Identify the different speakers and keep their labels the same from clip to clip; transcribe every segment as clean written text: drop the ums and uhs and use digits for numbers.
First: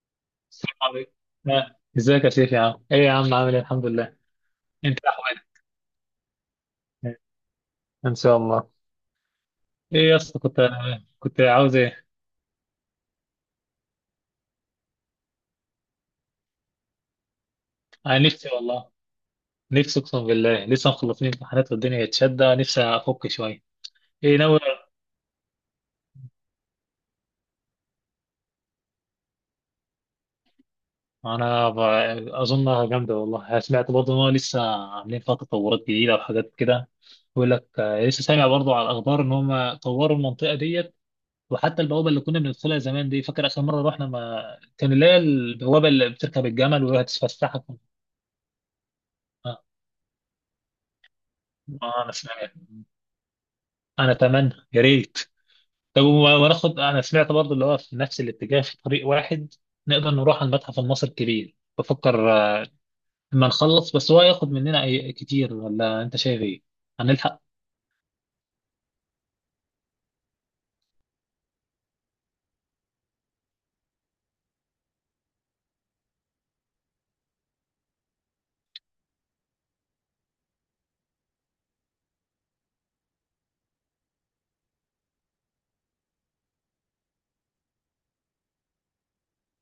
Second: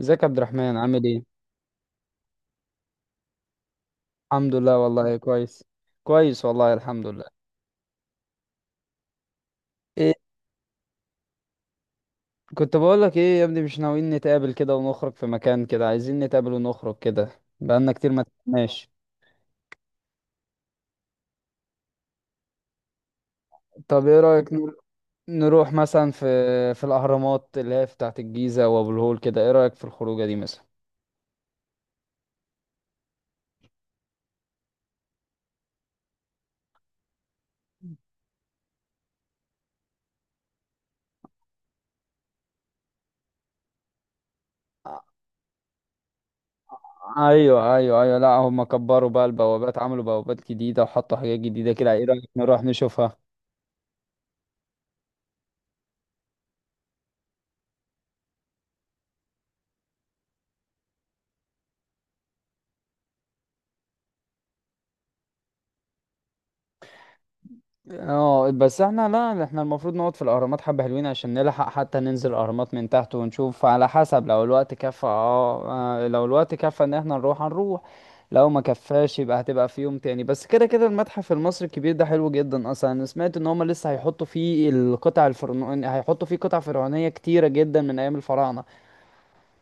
Speaker 1: ازيك يا عبد الرحمن،
Speaker 2: السلام
Speaker 1: عامل
Speaker 2: عليكم.
Speaker 1: ايه؟
Speaker 2: ازيك يا شيخ؟ يا عم، ايه يا عم؟ عامل ايه؟ الحمد لله.
Speaker 1: الحمد لله
Speaker 2: انت
Speaker 1: والله
Speaker 2: احوالك؟
Speaker 1: كويس. كويس والله الحمد لله.
Speaker 2: ان شاء الله. ايه
Speaker 1: إيه؟
Speaker 2: يا اسطى؟ كنت عاوز ايه؟
Speaker 1: كنت بقول لك ايه يا ابني، مش ناويين نتقابل كده ونخرج في مكان كده؟ عايزين نتقابل ونخرج كده. بقالنا كتير
Speaker 2: انا
Speaker 1: ما
Speaker 2: نفسي
Speaker 1: تقابلناش.
Speaker 2: والله، نفسي اقسم بالله لسه مخلصين امتحانات والدنيا اتشدة، نفسي افك شويه.
Speaker 1: طب ايه
Speaker 2: ايه
Speaker 1: رأيك
Speaker 2: ناوي؟
Speaker 1: نروح مثلا في الاهرامات اللي هي بتاعه الجيزة وابو الهول كده، ايه رأيك في الخروجة دي مثلا؟
Speaker 2: انا ب... اظنها جامده والله. سمعت برضه ان هو لسه عاملين فيها تطورات جديده وحاجات كده. بيقول لك، لسه سامع برضه على الاخبار ان هم طوروا المنطقه ديت. وحتى البوابه اللي كنا بندخلها زمان دي، فاكر اخر مره رحنا؟ ما كان
Speaker 1: ع-
Speaker 2: اللي هي البوابه اللي بتركب الجمل وهتفسحك.
Speaker 1: ايوه ايوه ايوه، لا هم كبروا بقى
Speaker 2: آه.
Speaker 1: البوابات، عملوا بوابات جديدة وحطوا حاجات جديدة كده. ايه
Speaker 2: انا
Speaker 1: رأيك
Speaker 2: سمعت.
Speaker 1: نروح نشوفها؟
Speaker 2: انا اتمنى يا ريت. طب، وناخد، انا سمعت برضه اللي هو في نفس الاتجاه، في طريق واحد. نقدر نروح على المتحف المصري الكبير. بفكر لما نخلص، بس هو ياخد مننا كتير ولا انت شايف ايه؟ هنلحق؟
Speaker 1: اه بس احنا، لا احنا المفروض نقعد في الاهرامات حبة حلوين عشان نلحق، حتى ننزل الاهرامات من تحت ونشوف على حسب لو الوقت كفى. اه، لو الوقت كفى ان احنا نروح هنروح. لو ما كفاش يبقى هتبقى في يوم تاني، بس كده كده المتحف المصري الكبير ده حلو جدا اصلا. انا سمعت ان هما لسه هيحطوا فيه القطع الفرعونية، هيحطوا فيه قطع فرعونية كتيرة جدا من ايام الفراعنة.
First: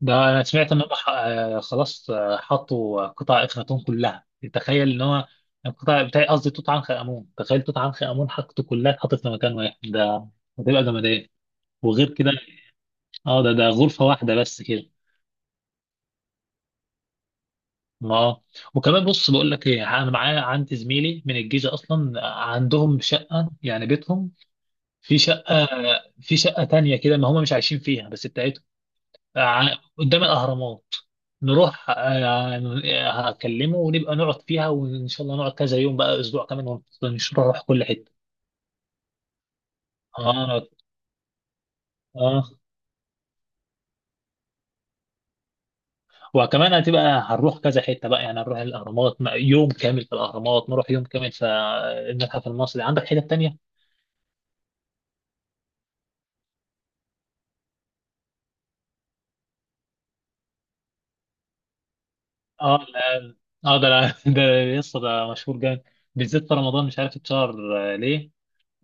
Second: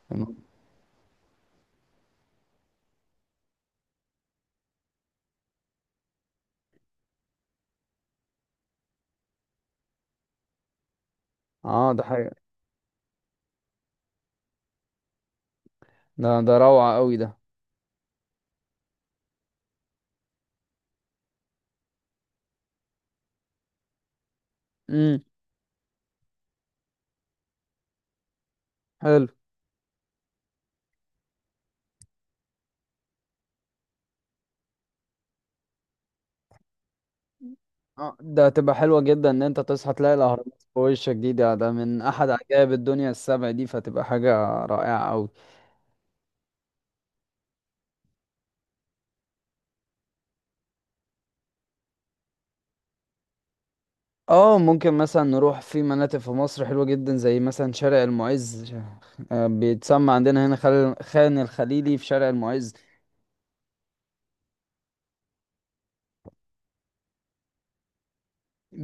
Speaker 2: ده انا سمعت ان هم خلاص، حطوا قطع اخناتون كلها. تخيل ان هو القطع بتاعي، قصدي توت عنخ امون. تخيل توت عنخ امون حطته كلها، اتحطت في مكان واحد ده. هتبقى جمدان.
Speaker 1: اه ده
Speaker 2: وغير
Speaker 1: حاجة.
Speaker 2: كده. اه، ده غرفه واحده بس كده.
Speaker 1: ده روعة قوي ده.
Speaker 2: اه. وكمان بص بقول لك ايه، انا معايا عندي زميلي من الجيش اصلا. عندهم شقه، يعني بيتهم، في
Speaker 1: امم
Speaker 2: شقه في شقه تانية كده، ما هم مش عايشين فيها بس، بتاعتهم.
Speaker 1: حلو.
Speaker 2: قدام الأهرامات نروح. هكلمه ونبقى نقعد فيها، وإن شاء الله نقعد كذا يوم بقى، أسبوع كمان، ونروح كل
Speaker 1: اه
Speaker 2: حتة.
Speaker 1: ده هتبقى حلوة جدا ان انت تصحى تلاقي الاهرامات
Speaker 2: اه،
Speaker 1: في وشك دي ده من احد
Speaker 2: اه.
Speaker 1: عجائب الدنيا السبع دي، فتبقى حاجة رائعة اوي.
Speaker 2: وكمان هنروح كذا حتة بقى، يعني هنروح الأهرامات يوم كامل في الأهرامات، نروح يوم كامل في المتحف المصري. عندك حتة تانية؟
Speaker 1: اه ممكن مثلا نروح في مناطق في مصر حلوة جدا، زي مثلا شارع المعز. بيتسمى عندنا هنا خان الخليلي في شارع المعز.
Speaker 2: اه، لا. اه، ده ده لسه ده مشهور جامد، بالذات في رمضان. مش عارف اتشهر ليه،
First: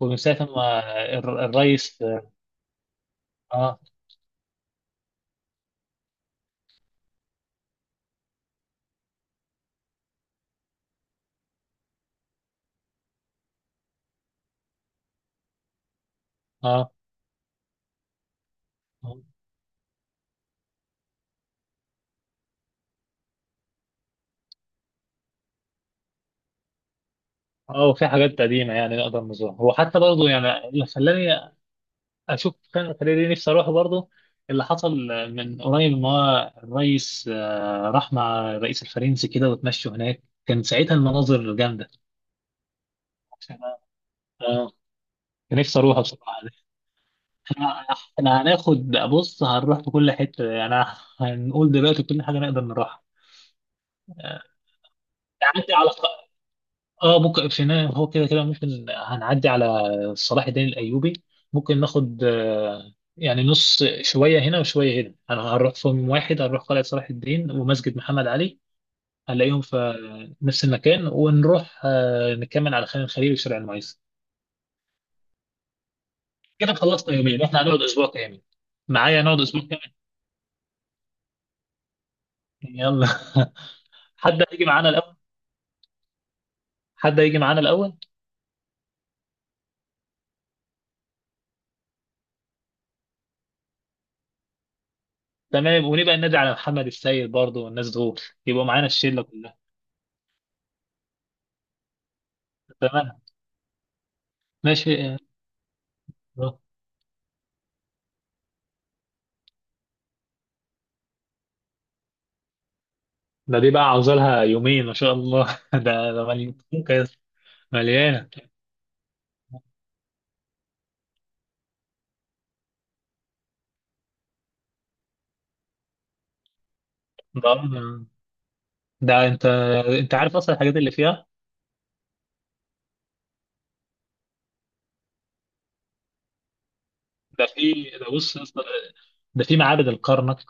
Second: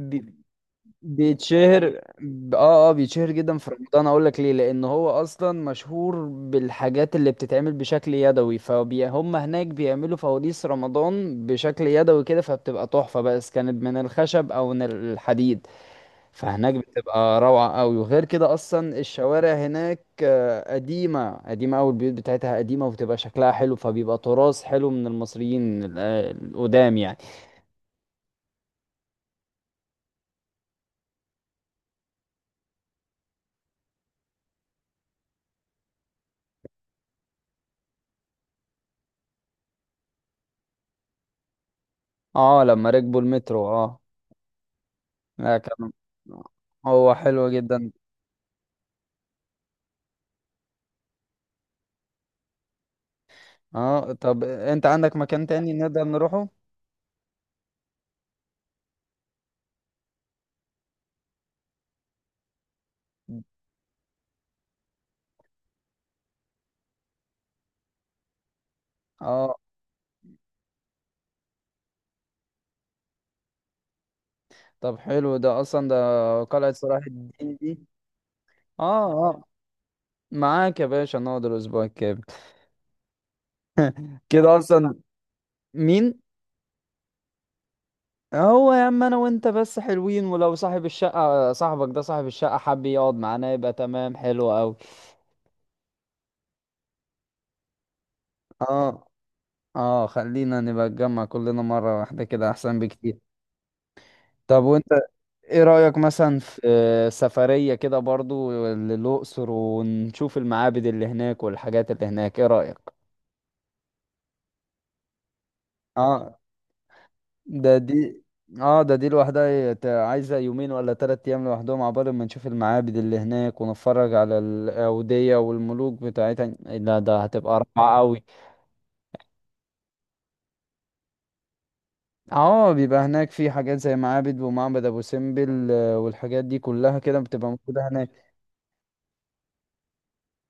Speaker 2: ومن ساعة ما
Speaker 1: بيتشهر
Speaker 2: الرئيس.
Speaker 1: ب- اه اه بيتشهر جدا في
Speaker 2: اه،
Speaker 1: رمضان. اقول لك ليه؟ لان هو اصلا مشهور بالحاجات اللي بتتعمل بشكل يدوي، فهم هناك بيعملوا فوانيس رمضان بشكل يدوي كده فبتبقى تحفة، بس كانت من الخشب او من الحديد، فهناك
Speaker 2: اه،
Speaker 1: بتبقى روعة قوي. وغير كده اصلا
Speaker 2: آه.
Speaker 1: الشوارع هناك قديمة قديمة قوي، البيوت بتاعتها قديمة وبتبقى شكلها حلو، فبيبقى تراث حلو من المصريين القدام يعني.
Speaker 2: اه، في حاجات قديمة يعني نقدر نزورها، وحتى برضه يعني اللي خلاني أشوف، كان خلاني نفسي أروح برضه. اللي حصل من قريب، إن هو الرئيس راح مع الرئيس الفرنسي كده وتمشوا هناك. كان ساعتها المناظر جامدة.
Speaker 1: اه لما ركبوا المترو اه.
Speaker 2: اه،
Speaker 1: لا
Speaker 2: نفسي
Speaker 1: كان
Speaker 2: أروح بصراحة.
Speaker 1: هو حلو
Speaker 2: احنا
Speaker 1: جدا.
Speaker 2: إحنا هناخد، بص هنروح في كل حتة يعني، هنقول دلوقتي كل حاجة نقدر نروحها.
Speaker 1: اه طب انت عندك مكان تاني
Speaker 2: نعدي على،
Speaker 1: نقدر نروحه؟
Speaker 2: اه ممكن في النهاية هو كده كده ممكن هنعدي على صلاح الدين الايوبي. ممكن ناخد يعني نص، شويه هنا وشويه هنا. انا هنروح في يوم واحد، هنروح قلعه صلاح الدين ومسجد محمد علي.
Speaker 1: اه
Speaker 2: هنلاقيهم في نفس المكان، ونروح نكمل على خان الخليل وشارع المعز.
Speaker 1: طب حلو ده اصلا، ده قلعة
Speaker 2: كده
Speaker 1: صلاح
Speaker 2: خلصنا يومين،
Speaker 1: الدين
Speaker 2: احنا
Speaker 1: دي.
Speaker 2: هنقعد اسبوع كامل.
Speaker 1: اه
Speaker 2: معايا نقعد
Speaker 1: اه،
Speaker 2: اسبوع كامل.
Speaker 1: معاك يا باشا نقعد الاسبوع الكامل.
Speaker 2: يلا حد
Speaker 1: كده
Speaker 2: هيجي معانا
Speaker 1: اصلا.
Speaker 2: الاول؟
Speaker 1: مين؟
Speaker 2: حد هيجي معانا الاول؟
Speaker 1: هو يا عم انا وانت بس حلوين، ولو صاحب الشقة صاحبك ده صاحب الشقة حب يقعد معانا يبقى تمام حلو قوي.
Speaker 2: تمام، ونبقى ننادي على محمد السيد برضه والناس دول، يبقوا معانا
Speaker 1: اه
Speaker 2: الشله كلها.
Speaker 1: اه خلينا نبقى نتجمع كلنا مرة واحدة كده احسن بكتير.
Speaker 2: تمام،
Speaker 1: طب وانت
Speaker 2: ماشي.
Speaker 1: ايه رأيك مثلا
Speaker 2: آه.
Speaker 1: في سفرية كده برضو للأقصر ونشوف المعابد اللي هناك والحاجات اللي هناك، ايه رأيك؟
Speaker 2: ده دي بقى عاوزة لها يومين ما شاء الله ده
Speaker 1: اه
Speaker 2: مليان.
Speaker 1: ده دي.
Speaker 2: مليانة.
Speaker 1: اه ده دي لوحدها عايزة يومين ولا 3 ايام لوحدهم عبال ما نشوف المعابد اللي هناك ونتفرج على الأودية والملوك بتاعتها. لا ده
Speaker 2: ده
Speaker 1: هتبقى رائعة قوي.
Speaker 2: ده انت عارف اصلا الحاجات اللي فيها.
Speaker 1: اه بيبقى هناك في حاجات زي معابد ومعبد ابو سمبل، والحاجات دي كلها كده
Speaker 2: ده
Speaker 1: بتبقى موجودة
Speaker 2: في،
Speaker 1: هناك.
Speaker 2: ده بص يا اسطى، ده في معابد الكرنك،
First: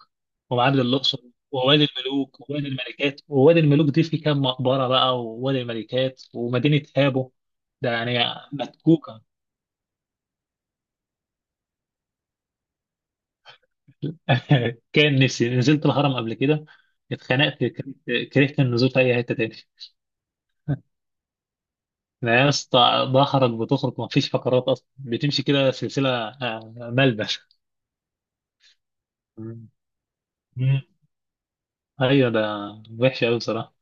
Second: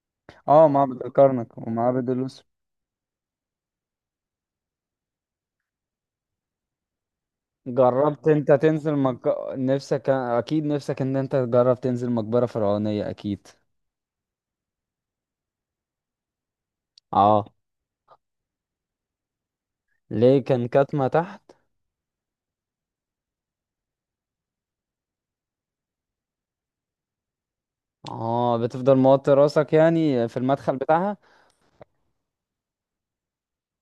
Speaker 1: اه
Speaker 2: ومعابد
Speaker 1: معبد
Speaker 2: الاقصر،
Speaker 1: الكرنك
Speaker 2: ووادي
Speaker 1: ومعبد الأقصر.
Speaker 2: الملوك ووادي الملكات، ووادي الملوك دي في كام مقبرة بقى، ووادي الملكات، ومدينة هابو. ده يعني
Speaker 1: جربت انت تنزل
Speaker 2: متكوكة
Speaker 1: نفسك اكيد، نفسك ان انت تجرب تنزل مقبرة فرعونية اكيد.
Speaker 2: كان نفسي نزلت الهرم قبل كده،
Speaker 1: اه
Speaker 2: اتخنقت، كرهت كرهت النزول في اي حتة تاني.
Speaker 1: ليه كان كاتمة تحت؟
Speaker 2: ده يا اسطى، ظهرك بتخرج، مفيش فقرات اصلا بتمشي كده سلسله ملبش.
Speaker 1: اه بتفضل موطي
Speaker 2: مم.
Speaker 1: راسك يعني في المدخل
Speaker 2: مم.
Speaker 1: بتاعها.
Speaker 2: ايوه، ده وحش قوي بصراحه.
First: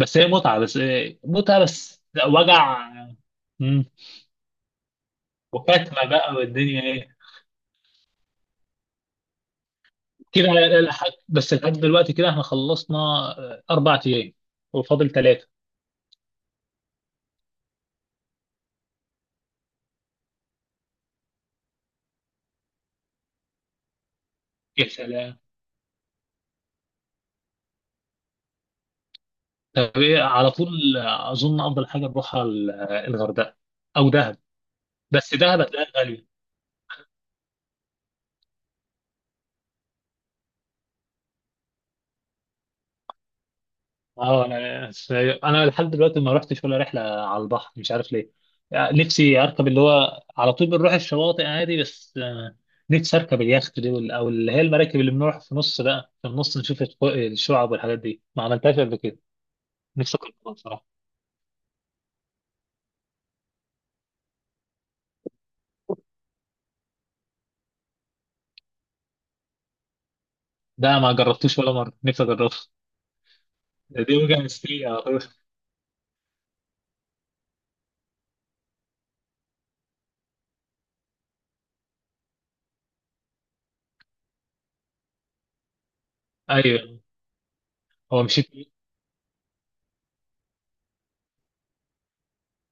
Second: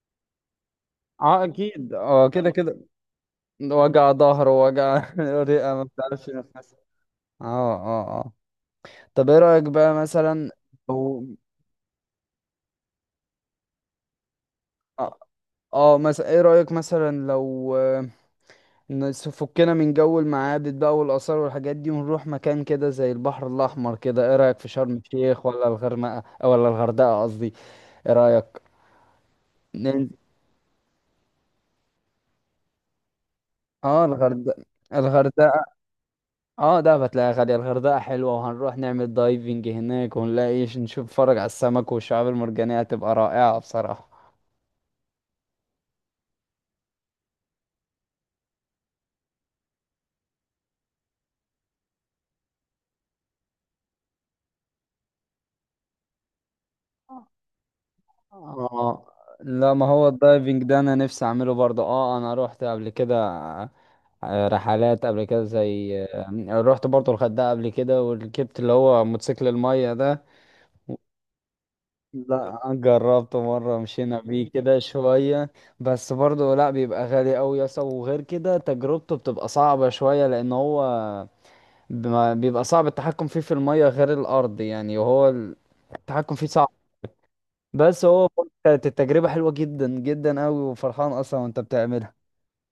Speaker 2: بس هي متعه، بس إيه،
Speaker 1: اه
Speaker 2: متعه
Speaker 1: اكيد
Speaker 2: بس لا،
Speaker 1: اه كده كده.
Speaker 2: وجع. مم.
Speaker 1: وجع ظهر ووجع رئة ما
Speaker 2: وكتمه
Speaker 1: بتعرفش
Speaker 2: بقى
Speaker 1: نفسك.
Speaker 2: والدنيا ايه.
Speaker 1: اه اه اه طب ايه رأيك بقى
Speaker 2: كده،
Speaker 1: مثلا لو.
Speaker 2: لحد دلوقتي كده احنا خلصنا 4 ايام، وفاضل
Speaker 1: اه،
Speaker 2: 3.
Speaker 1: مثلا ايه رأيك مثلا لو فكنا من جو المعابد بقى والآثار والحاجات دي، ونروح مكان كده زي البحر الأحمر كده، ايه رأيك في
Speaker 2: يا
Speaker 1: شرم
Speaker 2: سلام.
Speaker 1: الشيخ ولا الغرمقة أو ولا الغردقة قصدي؟ ايه رأيك؟
Speaker 2: طب
Speaker 1: نن-
Speaker 2: ايه على طول؟ اظن افضل حاجه نروحها الغردقه،
Speaker 1: اه
Speaker 2: او دهب.
Speaker 1: الغردقة.
Speaker 2: بس دهب
Speaker 1: الغردقة.
Speaker 2: هتلاقيها غاليه.
Speaker 1: اه ده هتلاقيها غالية. الغردقة حلوة وهنروح نعمل دايفنج هناك ونلاقي نشوف، نتفرج على السمك والشعاب المرجانية، هتبقى رائعة بصراحة.
Speaker 2: اه، انا لحد دلوقتي ما رحتش ولا رحله على البحر، مش عارف ليه. يعني نفسي اركب اللي هو على طول بنروح الشواطئ عادي، بس نفسي اركب اليخت دي او اللي هي المراكب اللي بنروح في النص بقى، في النص نشوف الشعب والحاجات دي، ما عملتهاش قبل
Speaker 1: اه
Speaker 2: كده.
Speaker 1: لا ما هو
Speaker 2: نفسي اجربها
Speaker 1: الدايفنج ده
Speaker 2: بصراحه.
Speaker 1: انا نفسي اعمله برضه. اه انا روحت قبل كده رحلات قبل كده، زي رحت برضو الغردقة قبل كده وركبت اللي هو موتوسيكل المية ده.
Speaker 2: ده ما جربتوش ولا مره، نفسي اجربها.
Speaker 1: لا جربته مرة،
Speaker 2: دي
Speaker 1: مشينا
Speaker 2: وجهه
Speaker 1: بيه كده
Speaker 2: مسترية على طول.
Speaker 1: شوية، بس برضو لا بيبقى غالي أوي يا اسطى، وغير كده تجربته بتبقى صعبة شوية، لأن هو بيبقى صعب التحكم فيه في المية غير الأرض يعني، وهو التحكم فيه صعب.
Speaker 2: ايوه.
Speaker 1: بس
Speaker 2: هو
Speaker 1: هو
Speaker 2: مشيت.
Speaker 1: كانت التجربة حلوة جدا جدا أوي، وفرحان أصلا وأنت بتعملها.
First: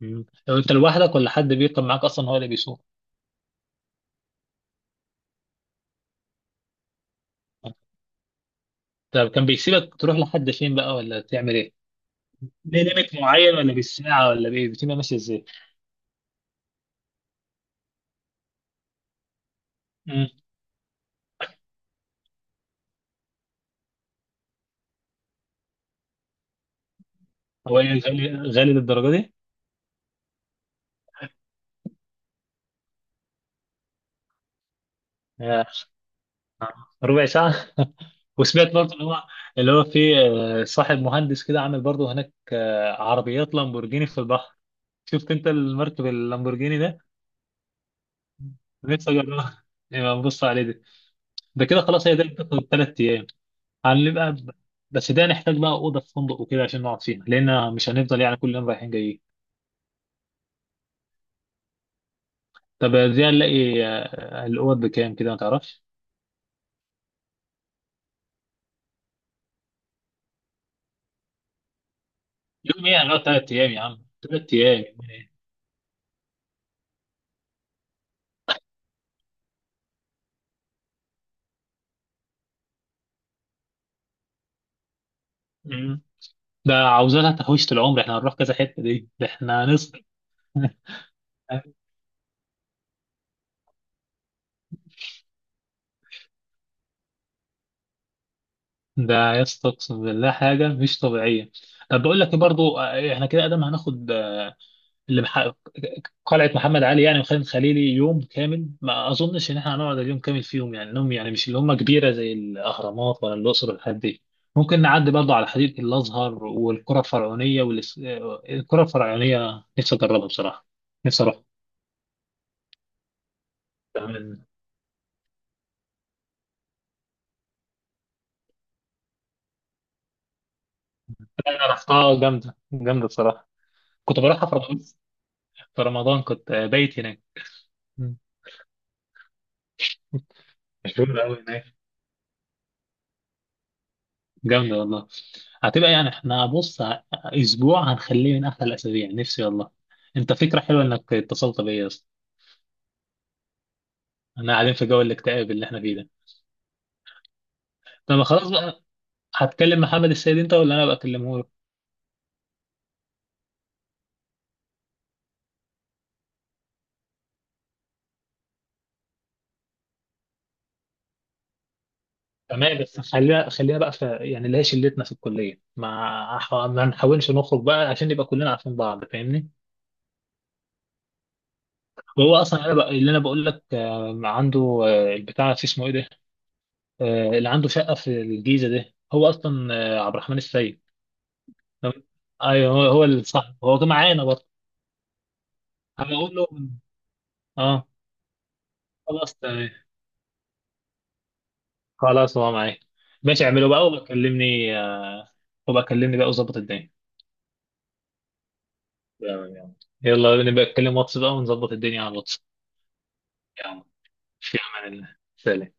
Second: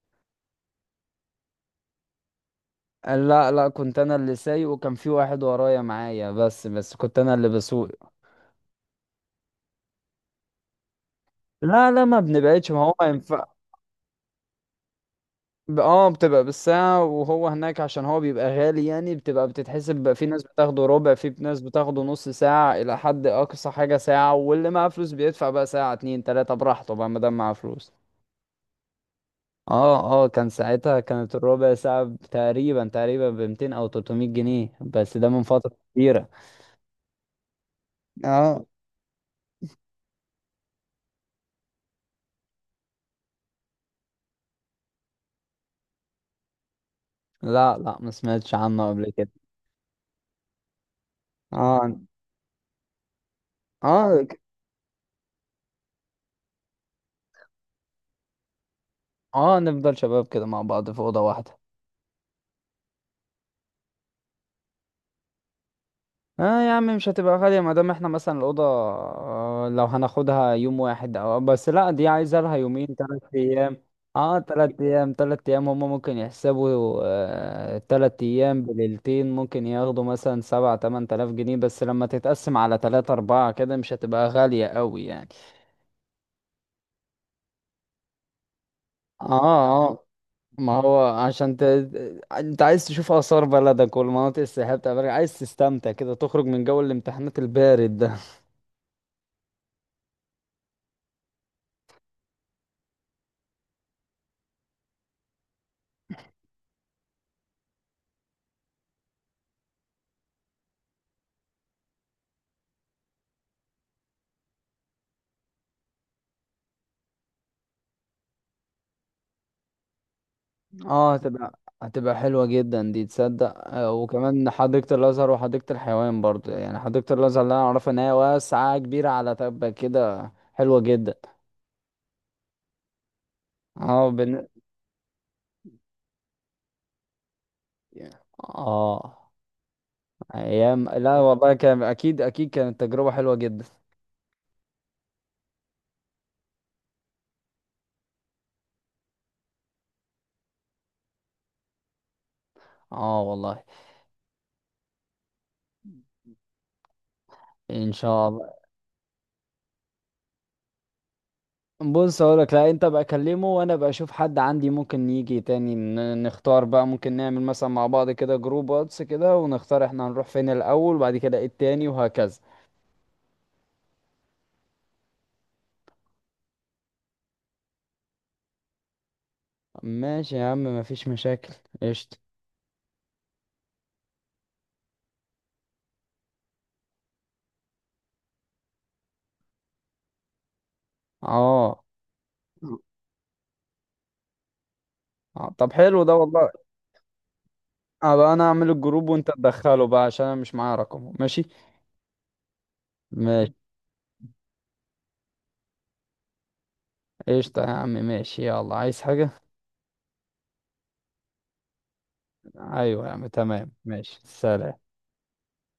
Speaker 2: مم. لو انت لوحدك، ولا حد بيركب معاك اصلا هو اللي بيسوق؟
Speaker 1: لا لا كنت انا اللي سايق، وكان في واحد ورايا معايا، بس كنت انا اللي بسوق.
Speaker 2: طب كان بيسيبك تروح لحد فين بقى، ولا تعمل ايه؟
Speaker 1: لا لا ما بنبعدش، ما
Speaker 2: ليه؟
Speaker 1: هو ما
Speaker 2: ليميت
Speaker 1: ينفع.
Speaker 2: معين ولا بالساعة ولا بإيه؟ الروتين ماشي إزاي؟
Speaker 1: بتبقى بالساعة، وهو هناك عشان هو بيبقى غالي يعني، بتبقى بتتحسب بقى، في
Speaker 2: مم.
Speaker 1: ناس بتاخده ربع، في ناس بتاخده نص ساعة، إلى حد أقصى حاجة ساعة، واللي معاه فلوس بيدفع بقى ساعة اتنين تلاتة براحته بقى ما دام معاه
Speaker 2: هو إيه،
Speaker 1: فلوس.
Speaker 2: غالي غالي للدرجة دي؟
Speaker 1: اه اه كان ساعتها كانت الربع ساعة تقريبا تقريبا ب 200 أو 300 جنيه، بس ده من
Speaker 2: آه،
Speaker 1: فترة كبيرة.
Speaker 2: ربع ساعة.
Speaker 1: اه
Speaker 2: وسمعت برضه اللي هو في صاحب مهندس كده، عامل برضه هناك عربيات لامبورجيني في البحر. شفت أنت المركب اللامبورجيني ده؟
Speaker 1: لا لا ما سمعتش عنه قبل
Speaker 2: نفسي
Speaker 1: كده.
Speaker 2: أجربها. نبقى نبص عليه ده. ده كده
Speaker 1: اه
Speaker 2: خلاص، هي ده بتاخد 3 أيام.
Speaker 1: اه
Speaker 2: هنبقى ب- بس ده نحتاج بقى أوضة في فندق وكده عشان نقعد فيها، لأن مش هنفضل يعني كل يوم رايحين جايين.
Speaker 1: نفضل شباب كده مع بعض في اوضه واحده.
Speaker 2: طب دي هنلاقي الأوض بكام كده ما تعرفش؟
Speaker 1: اه يا عم مش هتبقى غاليه ما دام احنا مثلا الاوضه، لو هناخدها يوم واحد او بس لا دي عايزه لها يومين
Speaker 2: يوم ايه؟
Speaker 1: ثلاث
Speaker 2: هنقعد 3 ايام
Speaker 1: ايام
Speaker 2: يا عم،
Speaker 1: اه
Speaker 2: تلات
Speaker 1: ثلاث
Speaker 2: ايام يومين
Speaker 1: ايام
Speaker 2: ايه؟
Speaker 1: ثلاث ايام هم ممكن يحسبوا 3 ايام بليلتين، ممكن ياخدوا مثلا سبعة تمن تلاف جنيه، بس لما تتقسم على تلاتة اربعة كده مش هتبقى غاليه قوي يعني.
Speaker 2: مم. ده عاوزة لها تحويشة العمر. احنا هنروح كذا حتة دي، ده
Speaker 1: اه
Speaker 2: احنا هنصرف.
Speaker 1: آه. ما هو عشان انت عايز تشوف آثار بلدك والمناطق السياحية بتاع بلدك، عايز تستمتع كده، تخرج من جو الامتحانات البارد ده.
Speaker 2: ده يا اسطى، اقسم بالله حاجة مش طبيعية. طب بقول لك ايه برضو، احنا كده ادم هناخد اللي مح... قلعة محمد علي يعني، وخان الخليلي، يوم كامل ما اظنش ان احنا هنقعد اليوم كامل فيهم يعني، انهم يعني مش اللي هم كبيرة زي الاهرامات ولا الاقصر والحاجات دي. ممكن نعدي برضو على حديقة الازهر والقرى الفرعونية نفسي اجربها بصراحة.
Speaker 1: اه
Speaker 2: نفسي
Speaker 1: هتبقى حلوة جدا دي تصدق.
Speaker 2: اروح.
Speaker 1: وكمان حديقة الأزهر وحديقة الحيوان برضو، يعني حديقة الأزهر اللي أنا أعرفها إن هي واسعة كبيرة على تبة كده حلوة جدا.
Speaker 2: رحتها جامدة جامدة بصراحة.
Speaker 1: اه
Speaker 2: كنت بروحها في رمضان. في رمضان كنت بايت هناك. مم.
Speaker 1: اه ايام. لا
Speaker 2: مشهورة أوي
Speaker 1: والله
Speaker 2: هناك،
Speaker 1: كان اكيد اكيد كانت تجربة حلوة جدا.
Speaker 2: جامدة والله. هتبقى يعني، احنا بص، أسبوع هنخليه من أحلى الأسابيع، نفسي والله. أنت، فكرة حلوة إنك اتصلت بيا يا اسطى.
Speaker 1: اه والله.
Speaker 2: احنا قاعدين في جو الاكتئاب اللي احنا فيه ده.
Speaker 1: ان
Speaker 2: طب
Speaker 1: شاء
Speaker 2: خلاص
Speaker 1: الله.
Speaker 2: بقى، هتكلم محمد السيد أنت ولا أنا بقى أكلمه له؟
Speaker 1: بص هقولك، لا انت بقى كلمه، وانا بقى اشوف حد عندي ممكن يجي تاني. نختار بقى. ممكن نعمل مثلا مع بعض كده جروب واتس كده، ونختار احنا هنروح فين الاول وبعد كده ايه التاني وهكذا.
Speaker 2: تمام، بس خليها خليها بقى في يعني اللي هي شلتنا في الكلية، ما نحاولش نخرج بقى، عشان نبقى كلنا عارفين بعض، فاهمني؟
Speaker 1: ماشي يا عم مفيش مشاكل. قشطة.
Speaker 2: هو اصلا اللي انا بقول لك عنده البتاع، في اسمه ايه ده؟ اللي عنده شقه في الجيزه ده، هو اصلا عبد الرحمن السيد.
Speaker 1: اه
Speaker 2: لو- ايوه، هو اللي صح. هو كان معانا برضه.
Speaker 1: اه، طب حلو ده
Speaker 2: هبقول له.
Speaker 1: والله.
Speaker 2: اه،
Speaker 1: ابقى انا اعمل الجروب وانت
Speaker 2: خلاص تمام.
Speaker 1: تدخله بقى عشان انا مش معايا رقمه. ماشي.
Speaker 2: خلاص، هو معايا. ماشي،
Speaker 1: ماشي
Speaker 2: اعمله بقى وبكلمني بقى، وظبط الدنيا.
Speaker 1: قشطة يا عم ماشي. يلا عايز حاجة؟
Speaker 2: تمام. يلا يلا، نبقى نتكلم واتس بقى، ونظبط الدنيا على الواتس.
Speaker 1: ايوه يا عم تمام
Speaker 2: يلا،
Speaker 1: ماشي
Speaker 2: في
Speaker 1: سلام.
Speaker 2: امان الله، سلام.